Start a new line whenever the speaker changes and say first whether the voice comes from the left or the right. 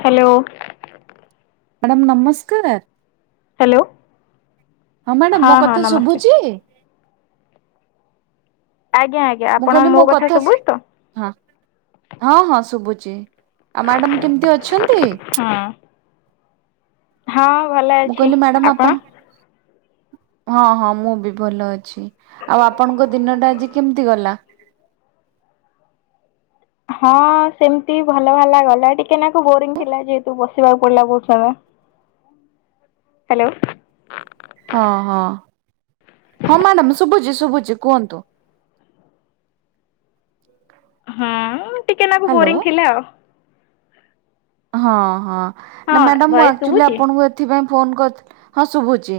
left: Hello
right: madam, ନମସ୍କାରା।
left: Hello
right: ହଁ madam ମୋ
left: ହଁ
right: କଥା
left: ନମସ୍କାର।
right: ଶୁଭୁଚି?
left: ଆଜ୍ଞା ଆଜ୍ଞା, ଆପଣ ମୋ କଥା ଶୁଭୁଚି ତ?
right: ହଁ ହଁ ହଁ ଶୁଭୁଚି। ଆଉ ମ୍ୟାଡ଼ାମ୍, କେମତି ଅଛନ୍ତି?
left: ହଁ। ହଁ ଭଲ
right: ମୁଁ
left: ଅଛି।
right: କହିଲି ମ୍ୟାଡ଼ାମ
left: ଆପଣ?
right: ହଁ ହଁ ମୁଁ ବି ଭଲ ଅଛି। ଆଉ ଆପଣଙ୍କ ଦିନ ଟା ଆଜି କେମତି ଗଲା?
left: ହଁ ସେମତି ଭଲ ଭଲ ଗଲା। ଟିକେ ନାକୁ ବୋରିଂ ଥିଲା, ଯେହେତୁ ବସିବାକୁ ପଡ଼ିଲା ବହୁତ ସମୟ।
right: [inaudible]
left: ହ୍ୟାଲୋ
right: ହଁ ହଁ ହଁ ମ୍ୟାଡ଼ାମ୍ ଶୁଭୁଚି ଶୁଭୁଚି। କୁହନ୍ତୁ।
left: ହଁ ଟିକେ ନାକୁ
right: ହ୍ୟାଲୋ।
left: ବୋରିଂ ଥିଲା ଆଉ।
right: ହଁ ହଁ ନା
left: ହଁ
right: ମ୍ୟାଡ଼ାମ୍ ମୁଁ
left: ଭଏସ
right: ଆକ୍ଚୁଆଲି
left: ଶୁଭୁଛି?
right: ଆପଣଙ୍କୁ ଏତ୍ ଏଥି ପାଇଁ ଫୋନ୍ କର ହଁ ଶୁଭୁଚି।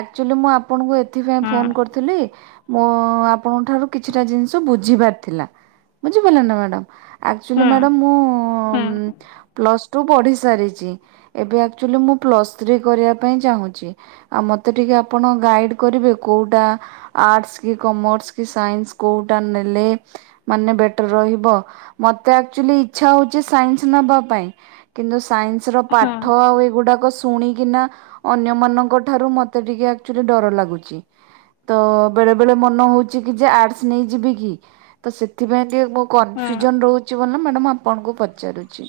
right: ଆକ୍ଚୁଲି ମୁଁ ଆପଣଙ୍କୁ ଏଥିପାଇଁ
left: ହୁଁ
right: ଫୋନ୍ କରିଥିଲି। ମୋ ଆପଣଙ୍କ ଠାରୁ କିଛିଟା ଜିନିଷ ବୁଝିବାର ଥିଲା। ବୁଝିପାରିଲେ ନା ମ୍ୟାଡ଼ାମ୍? ଆକ୍ଚୁଲି
left: ହୁଁ
right: ମ୍ୟାଡ଼ମ୍,
left: ହୁଁ
right: ମୁଁ ପ୍ଲସ୍ ଟୁ ପଢ଼ି ସାରିଚି। ଏବେ ଆକ୍ଚୁଆଲି ମୁଁ ପ୍ଲସ୍ ଥ୍ରୀ କରିବା ପାଇଁ ଚାହୁଁଚି। ଆଉ, ମତେ ଟିକେ ଆପଣ ଗାଇଡ୍ କରିବେ କୋଉଁଟା? ଆର୍ଟସ୍ କି କମର୍ସ୍ କି ସାଇନ୍ସ୍, କୋଉଁଟା ନେଲେ? ମାନେ ବେଟର ରହିବ ମତେ? ଆକ୍ଚୁଲି ଇଚ୍ଛା ହେଉଚି ସାଇନ୍ସ୍ ନେବା ପାଇଁ କିନ୍ତୁ ସାଇନ୍ସ ର
left: ହୁଁ
right: ପାଠ ଏଇଗୁଡ଼ାକ? ଶୁଣିକି ନା ଅନ୍ୟମଙ୍କଠାରୁ ମତେ ଟିକେ ଆକ୍ଚୁଲି ଡର ଲାଗୁଚି। ତ ବେଳେବେଳେ ମନ ହେଉଚି କି ଯେ ଆର୍ଟସ୍ ନେଇଯିବି କି? ତ ସେଥିପାଇଁ ଟିକେ ମୋ
left: ହୁଁ।
right: କନଫ୍ୟୁଜନ ରହୁଚି [unintelligible] ମ୍ୟାଡ଼ମ୍ ଆପଣଙ୍କୁ ପଚାରୁଛି।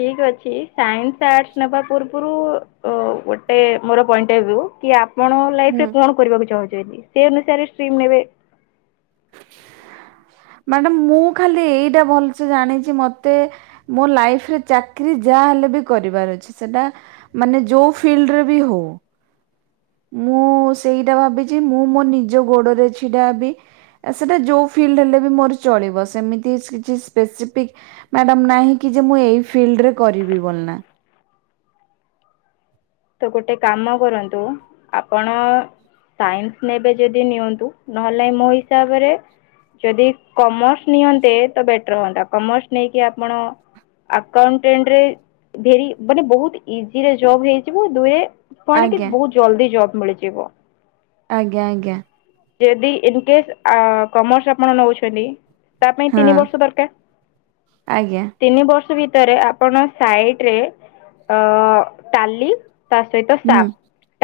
left: ଠିକ୍ ଅଛି। ସାଇନ୍ସ୍ ଆର୍ଟସ୍ ନେବା ପୂର୍ବୁରୁ ଗୋଟେ ମୋର ପଏଣ୍ଟ [unintelligible] କି ଆପ୍ ପଣ ଲାଇଫ୍
right: ହୁଁ
left: ରେ କଣ କରିବାକୁ ଚାହୁଁଚନ୍ତି ସେ ଅନୁସାରେ ଷ୍ଟ୍ରିମ୍ ନେବେ।
right: ମ୍ୟାଡାମ ମୁଁ ଖାଲି ଏଇଟା ଭଲସେ ଜାଣିଛି ମତେ ମୋ ଲାଇଫ ରେ ଚାକିରୀ ଯାହାହଲେ ବି କରିବାର ଅଛି ସେଟା ମାନେ ଯୋଉ ଫିଲ୍ଡ ରେ ବି ହଉ। ମୁଁ ସେଇଟା ଭାବିଛି ମୁଁ ମୋ ନିଜ ଗୋଡରେ ଛିଡା ହେବି। ସେଇଟା ଯେଉଁ ଫିଲ୍ଡ ହେଲେ ବି ମୋର ଚଳିବ ସେମିତି କିଛି ସ୍ପେସିଫିକ୍ ମ୍ୟାଡାମ ନାହିଁ କି ଯେ ମୁଁ ଏଇ ଫିଲ୍ଡରେ କରିବି ବୋଲି ନା।
left: ତ ଗୋଟେ କାମ କରନ୍ତୁ ଆପଣ ସାଇନ୍ସ ନେବେ ଯଦି ନିଅନ୍ତୁ ନହେଲେ ମୋ ହିସାବରେ ଯଦି କମର୍ସ ନିଅନ୍ତେ ତ ବେଟର ହୁଅନ୍ତା କମର୍ସ ନେଇକି ଆପଣ ଆକାଉଣ୍ଟରେ ରେ ମାନେ ବହୁତ ଇଜିରେ ଜବ ହେଇ ଯିବ ଦୁଇରେ କଣ କି
right: ଆଜ୍ଞା
left: ବହୁତ ଜଲଦି ଜବ୍ ମିଳିଯିବ।
right: ଆଜ୍ଞା ଆଜ୍ଞା
left: ଯଦି ଇନକେସ୍ କମର୍ସ ଆପଣ ନେଉଛନ୍ତି ତା ପାଇଁ
right: ହଁ
left: ତିନି ବର୍ଷ ଦରକାର
right: ଆଜ୍ଞା
left: ତିନି ବର୍ଷ ଭିତରେ ଆପ ଆପଣ ସାଇଡ ରେ ଟାଲି ତା ସହିତ
right: ହୁଁ
left: ସାପ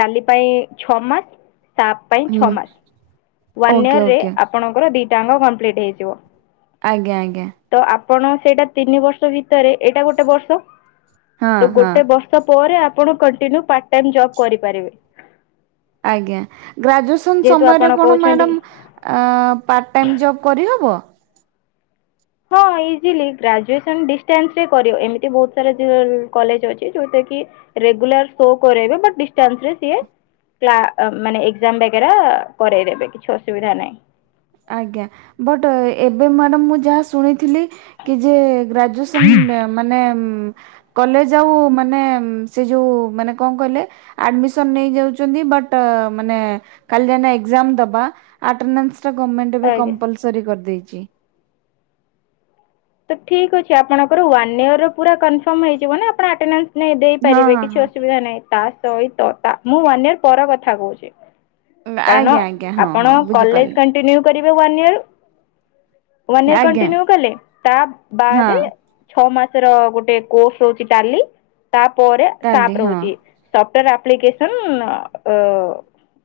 left: ଡାଲି ପାଇଁ ଛଅ ମାସ ସାପ ପାଇଁ ଛଅ
right: ହୁଁ
left: ମାସ। ୱାନ୍ ଇୟର
right: ଓକେ
left: ରେ
right: ଓକେ
left: ଆପଣଙ୍କର ଦୁଇଟାଙ୍କ କମ୍ପ୍ଲିଟ୍ ହେଇଯିବ।
right: ଆଜ୍ଞା ଆଜ୍ଞା
left: ତ ଆପଣ ସେଇଟା ତିନି ବର୍ଷ ଭିତରେ ଏଇଟା ଗୋଟେ ବର୍ଷ
right: ହଁ
left: ତ
right: ହଁ।
left: ଗୋଟେ ବର୍ଷ ତାପରେ ଆପଣ କଣ୍ଟିନ୍ୟୁ ପାର୍ଟ ଟାଇମ ଜବ୍ କରିପାରିବେ।
right: ଆଜ୍ଞା ଗ୍ରାଜୁଏସନ୍
left: ଯେହେତୁ
right: ସମୟରେ
left: ଆପଣ
right: କଣ
left: କହୁଛନ୍ତି
right: ମ୍ୟାଡ଼ମ୍ ଆ ପାର୍ଟ ଟାଇମ୍ ଜବ୍ କରିହବ?
left: ହଁ ଇଜିଲି ଗ୍ରାଜୁଏସନ ଡିଷ୍ଟାନ୍ସ ରେ କରିବ ଏମିତି ବହୁତ ସାରା କଲେଜ ଅଛି ଯୋଉଟା କି ରେଗୁଲାର ଶୋ କରାଇବେ ବଟ୍ ଡିଷ୍ଟାନ୍ସ ରେ ସିଏ ମାନେ ଏକ୍ଜାମ ବଗେରା କରରେଇଦେବେ କିଛି ଅସୁବିଧା ନାହିଁ।
right: ଆଜ୍ଞା ବଟ୍ ଏବେ ମ୍ୟାଡ଼ାମ ମୁଁ ଯାହା ଶୁଣିଥିଲି କି ଯେ ଗ୍ରାଜୁଏସନ୍ ମାନେ କଲେଜ ଆଉ ମାନେ ସେ ଯୋଉ ମାନେ କଣ କହିଲେ ଆଡମିସନ ନେଇଯାଉଛନ୍ତି ବଟ ମାନେ ଖାଲି ଯାଇନା ଏକ୍ଜାମ ଦବା ଆଟେନାନ୍ସ ଗଭର୍ଣ୍ଣମେଣ୍ଟ ଏବେ
left: ଆଜ୍ଞା
right: କମ୍ପଲସରି କରିଦେଇଛି।
left: ତ ଠିକ ଅଛି ଆପଣଙ୍କର ୱାନ୍ ଇୟର ର ପୁରା କନଫର୍ମ ହେଇଯିବନା ଆପଣ ଆଟେନାନ୍ସ ନାଇଁ
right: ହଁ
left: ଦେଇପାରିବେ
right: ହଁ
left: କିଛି
right: ହଁ।
left: ଅସୁବିଧା ନାହିଁ। ତା ସହିତ ତା ମୁଁ ଇୟର ପର କଥା କହୁଛି। କାରଣ
right: ଆଜ୍ଞା ଆଜ୍ଞା ହଁ
left: ଆପଣ
right: ହଁ
left: କଲେଜ
right: ବୁଝିପାରିଲି
left: କଣ୍ଟିନ୍ୟୁ କରିବେ ୱାନ ଇୟର ୱାନ ଇୟର
right: ଆଜ୍ଞା
left: କଣ୍ଟିୁନ୍ୟୁ କଲେ ତା
right: ହଁ
left: ବାଦେ ଛଅ ମାସର ଗୋଟେ କୋର୍ସ ରହୁଛି ଟାଲି ତା ପରେ ସାପ
right: ଟାଲି ହଁ।
left: ରହୁଛି। ସଫ୍ଟୱାରେ ଆପ୍ଲିକେସନ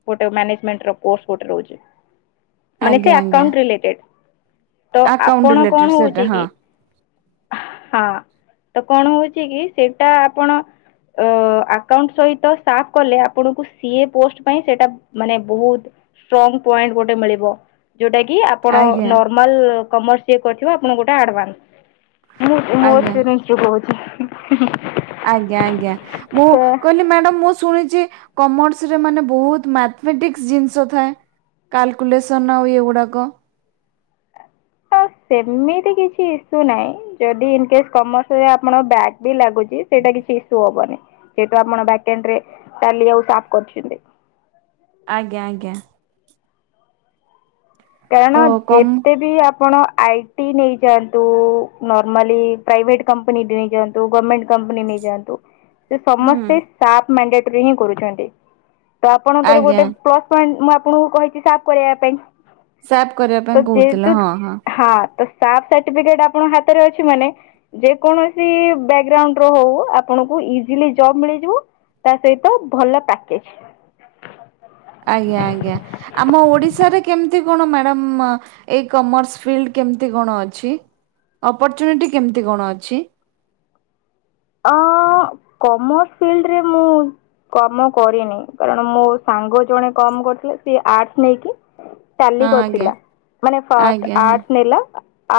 left: ଗୋଟେ ମ୍ୟାନେଜମେଣ୍ଟ ର କୋର୍ସ ଗୋଟେ ରହୁଛି।
right: [inaudible]
left: ମାନେ ସେ
right: ଆଜ୍ଞା
left: ଆକାଉଣ୍ଟ ରିଲେଟେଡ ତ
right: ଆକାଉଣ୍ଟ
left: ଆପଣ
right: ରିଲେଟେଡ୍
left: କଣ ହଉଛି କି
right: [inaudible]
left: ହଁ ତ କଣ ହଉଛି କି ସେଇଟା ଆପଣ ଆକାଉଣ୍ଟ ସହିତ ସାପ କଲେ ଆପଣଙ୍କୁ ସିଏ ପୋଷ୍ଟ ପାଇଁ ସେଇଟା ମାନେ ବହୁତ ଷ୍ଟ୍ରଙ୍ଗ ପଏଣ୍ଟ ଗୋଟେ ମିଳିବ। ଯୋଉଟା କି ଆପଣ
right: ଆଜ୍ଞା
left: ନର୍ମାଲ କମର୍ସ କରିଥିବେ ଆପଣଙ୍କୁ ଗୋଟେ ଆଡଭାନ୍ସ। ମୁଁ ମୋ
right: ଆଜ୍ଞା।
left: ଏସପିରିନ୍ସ ରୁ କହୁଛି।
right: ଆଜ୍ଞା ଆଜ୍ଞା ମୁଁ
left: ତ
right: କହିଲି ମ୍ୟାଡାମ ମୁଁ ଶୁଣିଛି କମର୍ସ ରେ ମାନେ ବହୁତ ମାଥମେଟିକ୍ସ ଜିନିଷ ଥାଏ।। କାଲକୁଲେସନ୍ ଆଉ ଏଗୁଡ଼ାକ।
left: ତ ସେମିତି କିଛି ଇସ୍ୟୁ ନାହିଁ ଯଦି ଇନ କେସ୍ କମର୍ସ ରେ ଆପଣ ବ୍ୟାଗ୍ ବି ଲାଗୁ ସେଇଟା କିଛି ଇସୁ ହବନି ଯେହେତୁ ଆପଣ ଭାକେଣ୍ଡରେ ଟାଲି ଆଉ ଶାପ କରିବନ୍ତି।
right: ଆଜ୍ଞା ଆଜ୍ଞା। ତ
left: କେଣ
right: କମ
left: ଯେତେ ବି ଆପଣ ଆଇ ଟି ନେଇଯାଆନ୍ତୁ ନର୍ମାଲି ପ୍ରାଇଭେଟ କମ୍ପାନୀ ନେଇଯାଆନ୍ତୁ ଗଭର୍ଣ୍ଣମେଣ୍ଟ କମ୍ପାନୀ ନେଇଯାଆନ୍ତୁ। ସେ
right: ହୁଁ
left: ସମସ୍ତେ ସାଫ ମଣ୍ଡେଟରୀ ହିଁ କରୁଛନ୍ତି ତ ଆପଣଙ୍କର
right: ଆଜ୍ଞା
left: ଗୋଟେ ପ୍ଲସ୍ କ ମୁଁ ଆପଣଙ୍କୁ କହିଛି ସାଫ୍ କରିବା ପାଇଁ।
right: ସାପ୍ କରିବା ପାଇଁ। କହୁଥିଲେ
left: ଯେହେତୁ
right: ହଁ
left: ହଁ ତ ସାପ ସାରଠିପିକେଟ ଆପଣଙ୍କ ହାତରେ ଅଛି ମାନେ ଯେ କୌଣସି ବ୍ୟାକଗ୍ରାଉଣ୍ଡ ର ହଉ ଆପଣଙ୍କୁ ଇଜିଲି ଜବ ମିଳିଯିବ। ତା ସହିତ ଭଲ ପ୍ୟାକେଜ।
right: ଆଜ୍ଞା ଆଜ୍ଞା ଆମ ଓଡିଶାରେ କେମିତି କଣ ମ୍ୟାଡାମ ଅ ଏଇ କମର୍ସ ଫିଲ୍ଡ କେମିତି କଣ ଅଛି ଅପର୍ଚୁନିଟି କେମିତି କଣ ଅଛି?
left: ଅଁ କମର୍ସ ଫିଲ୍ଡରେ ମୁଁ - କାମ କରିନି କାରଣ ମୋ ସାଙ୍ଗ ଜଣେ କମର କରିୁଥିଲା ସିଏ ଆର୍ଟସ ନେଇକି। ଟାଲି
right: ହଁ ଆଜ୍ଞା
left: କରିଥିଲା ମାନେ ଫାଷ୍ଟ
right: ଆଜ୍ଞା ହଁ
left: ଆର୍ଟସ ନେଲା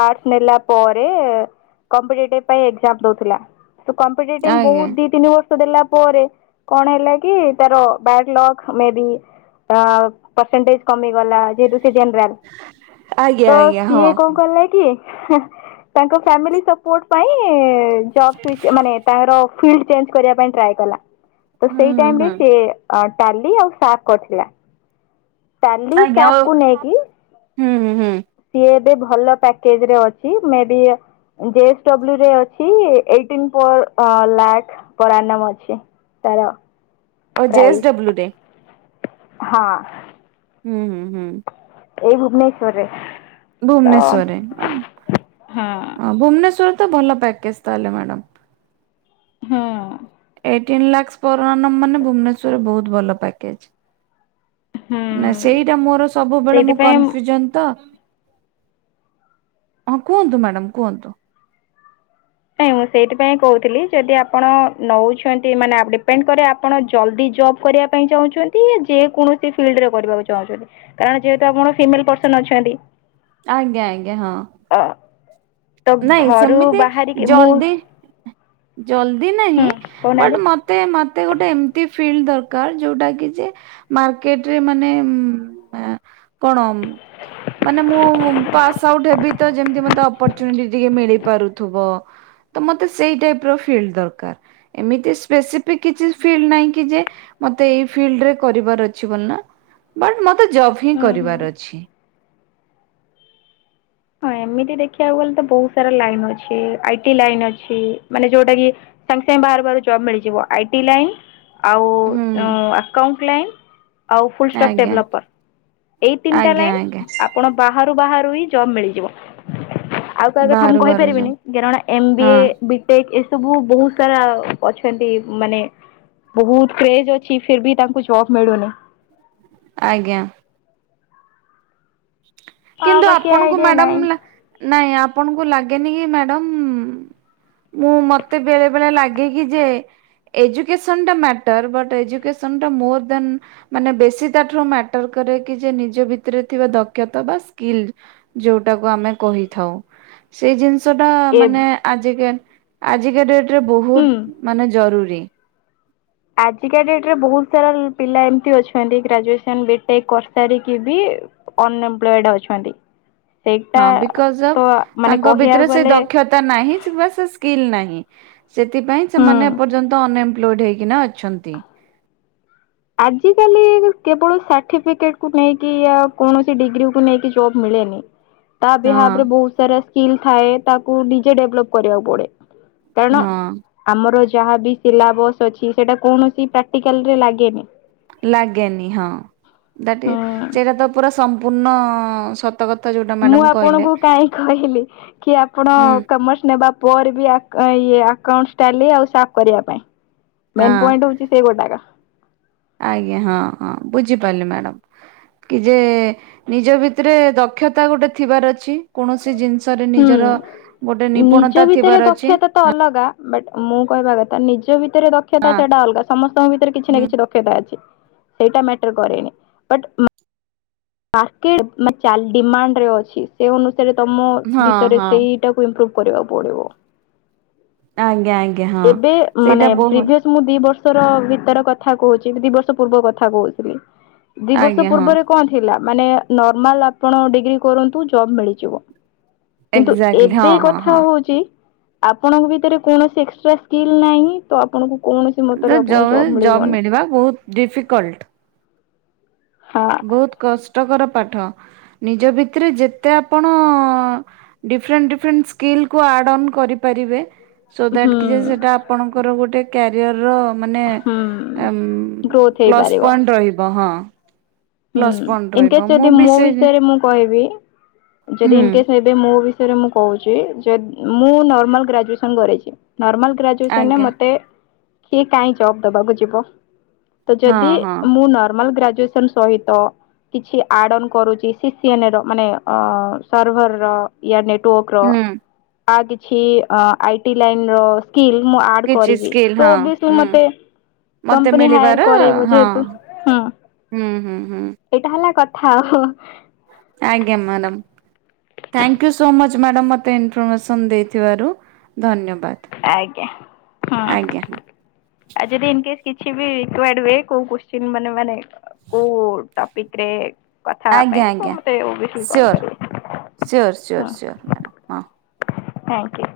left: ଆର୍ଟସ ନେଲା ପରେ କମ୍ପିଟେଟିଭ ପାଇଁ ଏକ୍ଜାମ ଦଉଥିଲା। କମ୍ପିଟେଟିଭ
right: ଆଜ୍ଞା
left: ବହୁତ ଦିତିନି ବର୍ଷ ଦେଲା ପରେ କଣ ହେଲା କି ତାର ବ୍ୟାଡଲକ୍ ମେ ବି ତା ପରସେଣ୍ଟେଜ କମି ଗଲା ଯେ ହେତୁ ସେ ଜେନରାଲ।
right: ଆଜ୍ଞା
left: ତ
right: ଆଜ୍ଞା ହଁ।
left: ସିଏ କଣ କଲା କି। ତାଙ୍କ ଫାମିଲି ସତେ ପାଇଁ ଜବ ମାନେ ତାର ଫିଲ୍ଡ ଚେଞ୍ଜ କରିବା ପାଇଁ ଟ୍ରାଏ କଲା ତ
right: ହୁଁ
left: ସେଇ
right: ହୁଁ
left: ଟାଇମରେ
right: ହୁଁ
left: ସେ ଅ ଟାଲି ଆଉ ସାକ୍ କରିଥିଲା। ଟାଲି
right: ଆଜ୍ଞା
left: ସାପ
right: ଓ
left: କୁ ନେଇକି
right: ହୁଁ ହୁଁ ହୁଁ
left: ସିଏ ଏବେ ଭଲ ପ୍ୟାକେଜ ରେ ଅଛି ମେ ବି ଜେ ଏସ୍ ଡବ୍ଲୁ ରେ ଅଛି ଏ। ଟିମ୍ ପୋର୍ ଅଲ୍ ଲାଇମି
right: ଓ ଜେଏସ୍ଡବ୍ଲ୍ୟୁ େ?
left: ହଁ।
right: ଉୁଁ ହୁଁ ହୁଁ।
left: ଏଇ ଭୁବନେଶ୍୍ୱର ରେ
right: ଭୁବନେଶ୍ଵରରେ
left: ହଁ
right: ଭୁବନେଶ୍ରରେ ତ ଭଲ ପ୍ୟାକେଜ ତାହେଲେ ମ୍ୟାଡ଼ ଏ।
left: ହଁ।
right: ଟେଲ୍ତେ [unintelligible] ନା
left: ହୁଁ।
right: ସେଇଟା ମୋର ସବୁବେଳେ ମୁଁ
left: ସେଇଥିପାଇଁ
right: କ'ନଫ୍ୟୁଜନ ତ ହଁ କୁହନ୍ତୁ ମ୍ୟାଡ଼ାମ କୁହନ୍ତୁ?
left: ନାଇଁ ମୁଁ ସେଇଥିପାଇଁ କହୁଥିଲି ଯଦି ଆପଣ ନଉଛନ୍ତି ମାନେ ଡିପେଣ୍ଡ କରେ ଆପଣ ଜଲ୍ଦି ଜବ୍। କରିବା ପାଇଁ ଚାହୁଁଛନ୍ତି ଯେ କୌଣସି ଫିଲ୍ଡରେ କରିବାକୁ ଚାହୁଁଛନ୍ତି? କାରଣ ଯେହେତୁ ଆପଣ ସିମିଲ୍ କପ୍ରସ୍ନ ନ ଅଛନ୍ତି
right: ଆଜ୍ଞା ଆଜ୍ଞା ହଁ।
left: ଆ ତ ଘରୁ ବାହାରି କ
right: ଜଲିଦି ଜଲିନ୍ଧି ନାହିଁ
left: ହୁଁ କହୁନାହାନ୍ତି
right: ମତେ ମତେ ଗୋଟେ ଏମିତି ଫିଲ୍ଡ ଦରକାର ଯୋଉଟା କି ଯେ ମାର୍କେଟ ରେ ମାନେ ଉଁ କଣ ଉଁ? ମାନେ ମୁଁ ପାସ୍ ଆଉଟ ହେବି ତ ଯେମତି ମତେ ଅପ ଚୁନିଟୀ ଟିକେ ମିଳିପାରୁଥୁବ ତ ମତେ ସେଇ ଟାଇପ ର ଫିଲ୍ଡ ଦରକାର ଏମିତି ସ୍ପେସିଫିକ କିଛି ଫିଲ୍ଡ ନହିଁ କି ଯେ ମତେ ଏଇ ଫିଲ୍ଡ ରେ କରିବାର ଅଛି ବୋଲି ନା ବଟ୍ ମତେ ଜବ ହିଁ
left: ହୁଁ ହୁଁ
right: କରିବାର ଅଛି।
left: ହଁ ଏମିତି ଦେଖିବାକୁ ଗଲେ ତ ବହୁତ ସାରା ଲାଇନ ଅଛି, ଆଇଟି ଲାଇନ୍ ଅଛି ମାନେ ଯୋଉଟା କି ସାଙ୍ଗେ ସାଙ୍ଗେ ବାହାରୁ ବାହାରୁ ଜବ୍ ମିଳିଯିବ ଆଇ ଟି ଲାଇନ୍ ଆଉ
right: ହୁଁ
left: ଉଁ ଆକାଉଣ୍ଟ ଲାଇନ୍ ଆଉ ଫୁଲ ଷ୍ଟପ୍
right: ଆଜ୍ଞା
left: ଡେଭଲପର, ଏଇ ତିନିଟା
right: ଆଜ୍ଞା
left: ଲାଇନ୍
right: ଆଜ୍ଞା
left: ଆପଣ ବାହାରୁ ବାହାରୁ ହିଁ ଜବ୍ ମିଳି ବ ଆଉ କାହା କଥା ମୁଁ
right: ବାହାରୁ ବାହାରୁ ଯଉ
left: କହିପାରିବିନି କରଣ ଏମ ବି
right: ହଁ
left: ଏ ସେ ଏସବୁ ବହୁତ ସାରା ଅ ଅଛନ୍ତି ମାନେ ବହୁତ କ୍ରେଜ୍ ଅଛି ଫିର୍ ବି ତାଙ୍କୁ ଜବ ମିଳୁନି
right: ଆଜ୍ଞା
left: ଆଉ
right: କିନ୍ତୁ
left: ବାକି
right: ଆପଣଙ୍କୁ
left: ଆଇଡିଆ ନାହିଁ
right: ମ୍ୟାଡମ୍ ନାଇଁ ଆପଣଙ୍କୁ ଲାଗେନି କି ମ୍ୟାଡାମ ମୁଁ ମତେ ବେଳେ ବେଳେ ଲାଗେ କିି ଯେ ଏଜୁକେସନ୍ ଟା ମ୍ୟାଟର୍ ବଟ୍ ଏଜୁକେସନ୍ ଟା ମୋର ଦେନ୍ ମାନେ ବେଶୀ ତାଠାରୁ ମ୍ୟାଟର କରେ କି ଯେ ନିଜ ଭିତରେ ଥିବା ଦକ୍ଷତା ବାସ୍ ସ୍କିଲ୍ ଯୋଉଟାକୁ ଆମେ କହିଥାଉ ସେଇ ଜିନିଷ ଟା
left: ଏ
right: ମାନେ ଆଜିକା ଆଜିକା ଡେଟରେ
left: ହୁଁ।
right: ବହୁତ ମାନେ ଜରୁରୀ।
left: ଆଜିକା ଡେଟ୍ ରେ ବହୁତ ସାରା ପିଲା ଏମିତି ଅଛନ୍ତି ଗ୍ରାଜୁଏସନ ବିଟେକ୍ କରସାରିକି ବି ଅନଏମ୍ପ୍ଲଏଡ ଅଛନ୍ତି। ସେଇଟା
right: ହଁ ବିକଜ
left: ତ ମାନେ କହିବାକୁ ଗଲେ
right: ତା ନାହି ସେ ବାସ ସ୍କିିଲ୍ ନାହିଁ। ସେଥିପାଇଁ ସେମାନେ
left: ହୁଁ।
right: ଏପର୍ଯ୍ୟନ୍ତ ଅନଏମ୍ପ୍ଲୋଏଡ ହେଇକିନା ଅଛନ୍ତି।
left: ଆଜିକାଲି କେବଳ ସାର୍ଟିଫିକେଟକୁ ନେଇକି ୟ କୌଣସି ଡିଗ୍ରୀକୁ ନେଇକି ଜବ୍ ମିଳେନି।
right: ହଁ
left: ତା ବିହାଫ୍ ରେ ବହୁତ ସାରା ସ୍କିଲ୍ ଥାଏ ତାକୁ ନିଜେ ଡେଭଲପ୍ କରିବାକୁ ପଡେ। କାରଣ
right: ହଁ
left: ଆମର ଯାହାବି ସିଲାବସ୍ ଅଛି ସେଇଟା କୌଣସି ପ୍ରାକ୍ଟିକାଲ୍ ରେ ଲାଗେନି।
right: ଲାଗେନି ହଁ, ଦାଟି
left: ହୁଁ
right: ସେଇଟା ତ ପୁରା ସମ୍ପୂର୍ଣ୍ଣ ସତ କଥା ଯୋଉଟା
left: ମୁଁ
right: ମ୍ୟାଡାମ କହିଲେ।
left: ଆପଣଙ୍କୁ କାହିଁ କହିଲି କି ଆପଣ
right: ହୁଁ
left: କମର୍ସ ନେବା ପରେ ବି ଆକା ଇଏ ଆକାଉନ୍ ଷ୍ଟାଲି ଆଉ ସାଫ୍ କରିବା ପାଇଁ। ମେନ୍
right: ହଁ
left: ପଏଣ୍ଟ ହଉଛି ସେ ଗୋଟାକ।
right: ଆଜ୍ଞା ହଁ ହଁ ବୁଝିପାରିଲି ମ୍ୟାଡ଼ାମ୍। କି ଯେ ନିଜ ଭିତରେ ଦକ୍ଷତା ଗୋଟେ ଥିବାର ଅଛି। କୌଣସି ଜିନିଷରେ ନିଜର
left: ହୁଁ।
right: ଗୋଟେ ନିପୁଣତା
left: ନିଜ ଭିତରେ
right: ଥିବାର ଅଛି।
left: ଦକ୍ଷତା ତ ଅଲଗା ବଟ୍ ମୁଁ କହିବା କଥା ନିଜ ଭିତରେ ଦକ୍ଷତା
right: ହଁ
left: ସେଇଟା ଅଲଗା ସମସ୍ତଙ୍କ ଭିତରେ କିଛି ନା
right: ହୁଁ
left: କିଛି ଦ କ୍ଷତା ଅଛି ସେଇଟା ମେଟର୍ କରେନି ବଟ୍ ଉଁ ମାର୍କେଟ ମା ଚାଲି ଡିମାଣ୍ଡରେ ଅଛି ସେ ଅନୁସାରେ ତମ
right: ହଁ
left: ଭିତରେ
right: ହଁ
left: ସେଇ ଟାକୁ ଇମ୍ପ୍ରୋଭ କରିବାକୁ ପଡ଼ିବ।
right: ଆଜ୍ଞା ଆଜ୍ଞା ହଁ।
left: ଏବେ
right: ସେଇଟା
left: ମାନେ
right: ବହୁତ
left: ପ୍ରିଭିୟସ୍ ମୁଁ ଦି ବର୍ଷର ଭିତର କଥା କହୁଚି, ଦି ବର୍ଷ ପୂର୍ବ କଥା କହୁଥିବି ଦି ବର୍ଷ
right: ଆଜ୍ଞା ହଁ
left: ପୂର୍ବରେ କଣ ଥିଲା? ମାନେ ନର୍ମାଲ ଆପଣ ଡିଗ୍ରୀ କରନ୍ତୁ ଜବ୍ ମିଳିଯିବ। କିନ୍ତୁ
right: ଏକ୍ଜାକ୍ଟଲି
left: ଏବେ
right: ହଁ ହଁ
left: କଥା
right: ହଁ
left: ହଉଚି ଆପଣଙ୍କ ଭିତରେ କୌଣସି ଏକ୍ସଟ୍ରା ସ୍କିଲ୍ ନାହିଁ ତ ଆପଣଙ୍କୁ କୌଣସି
right: ତ
left: ମତରେ ଆପଣଙ୍କୁ
right: ଜଅ ଜବ୍
left: ମିଳିବନି।
right: ମିଳିବା ବହୁତ ଡିଫିକଲ୍ଟ।
left: ହଁ।
right: ବହୁତ କଷ୍ଟକର ପାଠ। ନିଜ ଭିତରେ ଯେତେ ଆପଣ ଡିଫରେଣ୍ଟ ଡିଫରେଣ୍ଟ ସ୍କିଲ୍ କୁ ଆଡ୍ ଅନ୍ କରିପାରିବେ। ସୋ ଦ୍ଯାଟ
left: ହୁଁ
right: କି ଯେ ସେଟା ଆପଣଙ୍କର ଗୋଟେ କ୍ୟାରିୟର ର ମାନେ
left: ହୁଁ ଗ୍ରୋଥ୍
right: ପ୍ଲସ୍
left: ହେଇପାରିବ।
right: ପଏଣ୍ଟ ରହିବ। ହଁ।
left: ହୁଁ।
right: ପ୍ଲସ୍ ପଏଣ୍ଟ ରହିବ
left: ଇନକେସ୍
right: ମୁଁ
left: ଯଦି
right: ବି
left: ମୋ
right: ସେ
left: ବିଷୟରେ ମୁଁ କହିବି, ଯଦି
right: ହୁଁ
left: ଇନକେସ୍ ଏ ମୋ ବିଷୟରେ ମୁଁ କହୁଛି ଯଦି ମୁଁ ନର୍ମାଲ ଗ୍ରାଜୁଏସନ୍ କରିଛି। ନର୍ମାଲ ଗ୍ରାଜୁ ଗ୍ରାଜୁଏସନରେ
right: ଆଜ୍ଞା
left: ମୋତେ କିଏ କାଇଁ ଜବ୍ ଦବାକୁ ଯିବ? ତ
right: ହଁ
left: ଯଦି
right: ହଁ
left: ମୁଁ ନର୍ମାଲ ଗ୍ରାଜୁଏସନ ସହିତ କିଛି ଆଡ଼ ଅନ କରୁଛି ସି ସେମ୍ ର ମାନେ ଅ ସର୍ଭର ର ୟା ନେଟୱାର୍କର
right: ହୁଁ
left: ଆ କିଛି ଆ ଆଇ ଟି ଲାଇନର ସ୍କିଲ୍ ମୁଁ ଆଡ୍
right: କିଛି
left: କରିବି।
right: ସ୍କିଲ୍
left: ତ
right: ହଁ
left: ଅବସ୍ୟ
right: ହୁଁ
left: ମତେ
right: ମତେ
left: କମ୍ପାନୀ ହାୟର
right: ମିଳିବାର
left: କରବ
right: ହଁ
left: ଯେହେତୁ
right: ହୁଁ ହୁଁ ହୁଁ।
left: ଏଇଟା ହେଲା କଥା। ହୁଁ।
right: ଆଜ୍ଞା madam. Thank you so much madam ମୋତେ ଇନଫର୍ମେସନ୍ ଦେଇଥିବାରୁ। ଧନ୍ୟବାଦ୍।
left: ଆଜ୍ଞା। ଆଉ ଯଦି ଇନକେସ୍ କିଛି ବି କୁଆଡୁ ହୁଏ, କୋଉ କୋଶ୍ଚିନ ମାନେ ମାନେ କୋଉ ଟପିକ୍ ରେ କଥା ହେବା
right: ଆଜ୍ଞା
left: ପାଇଁ ତ
right: ଆଜ୍ଞା
left: ମତେ ବିଶୁ କଲ
right: ସିଓର୍
left: କରେ।
right: ସିଓର୍ ସିଓର୍ ସିଓର୍ ମ୍ୟାଡ଼ାମ୍ ହଁ।
left: ହଁ କି।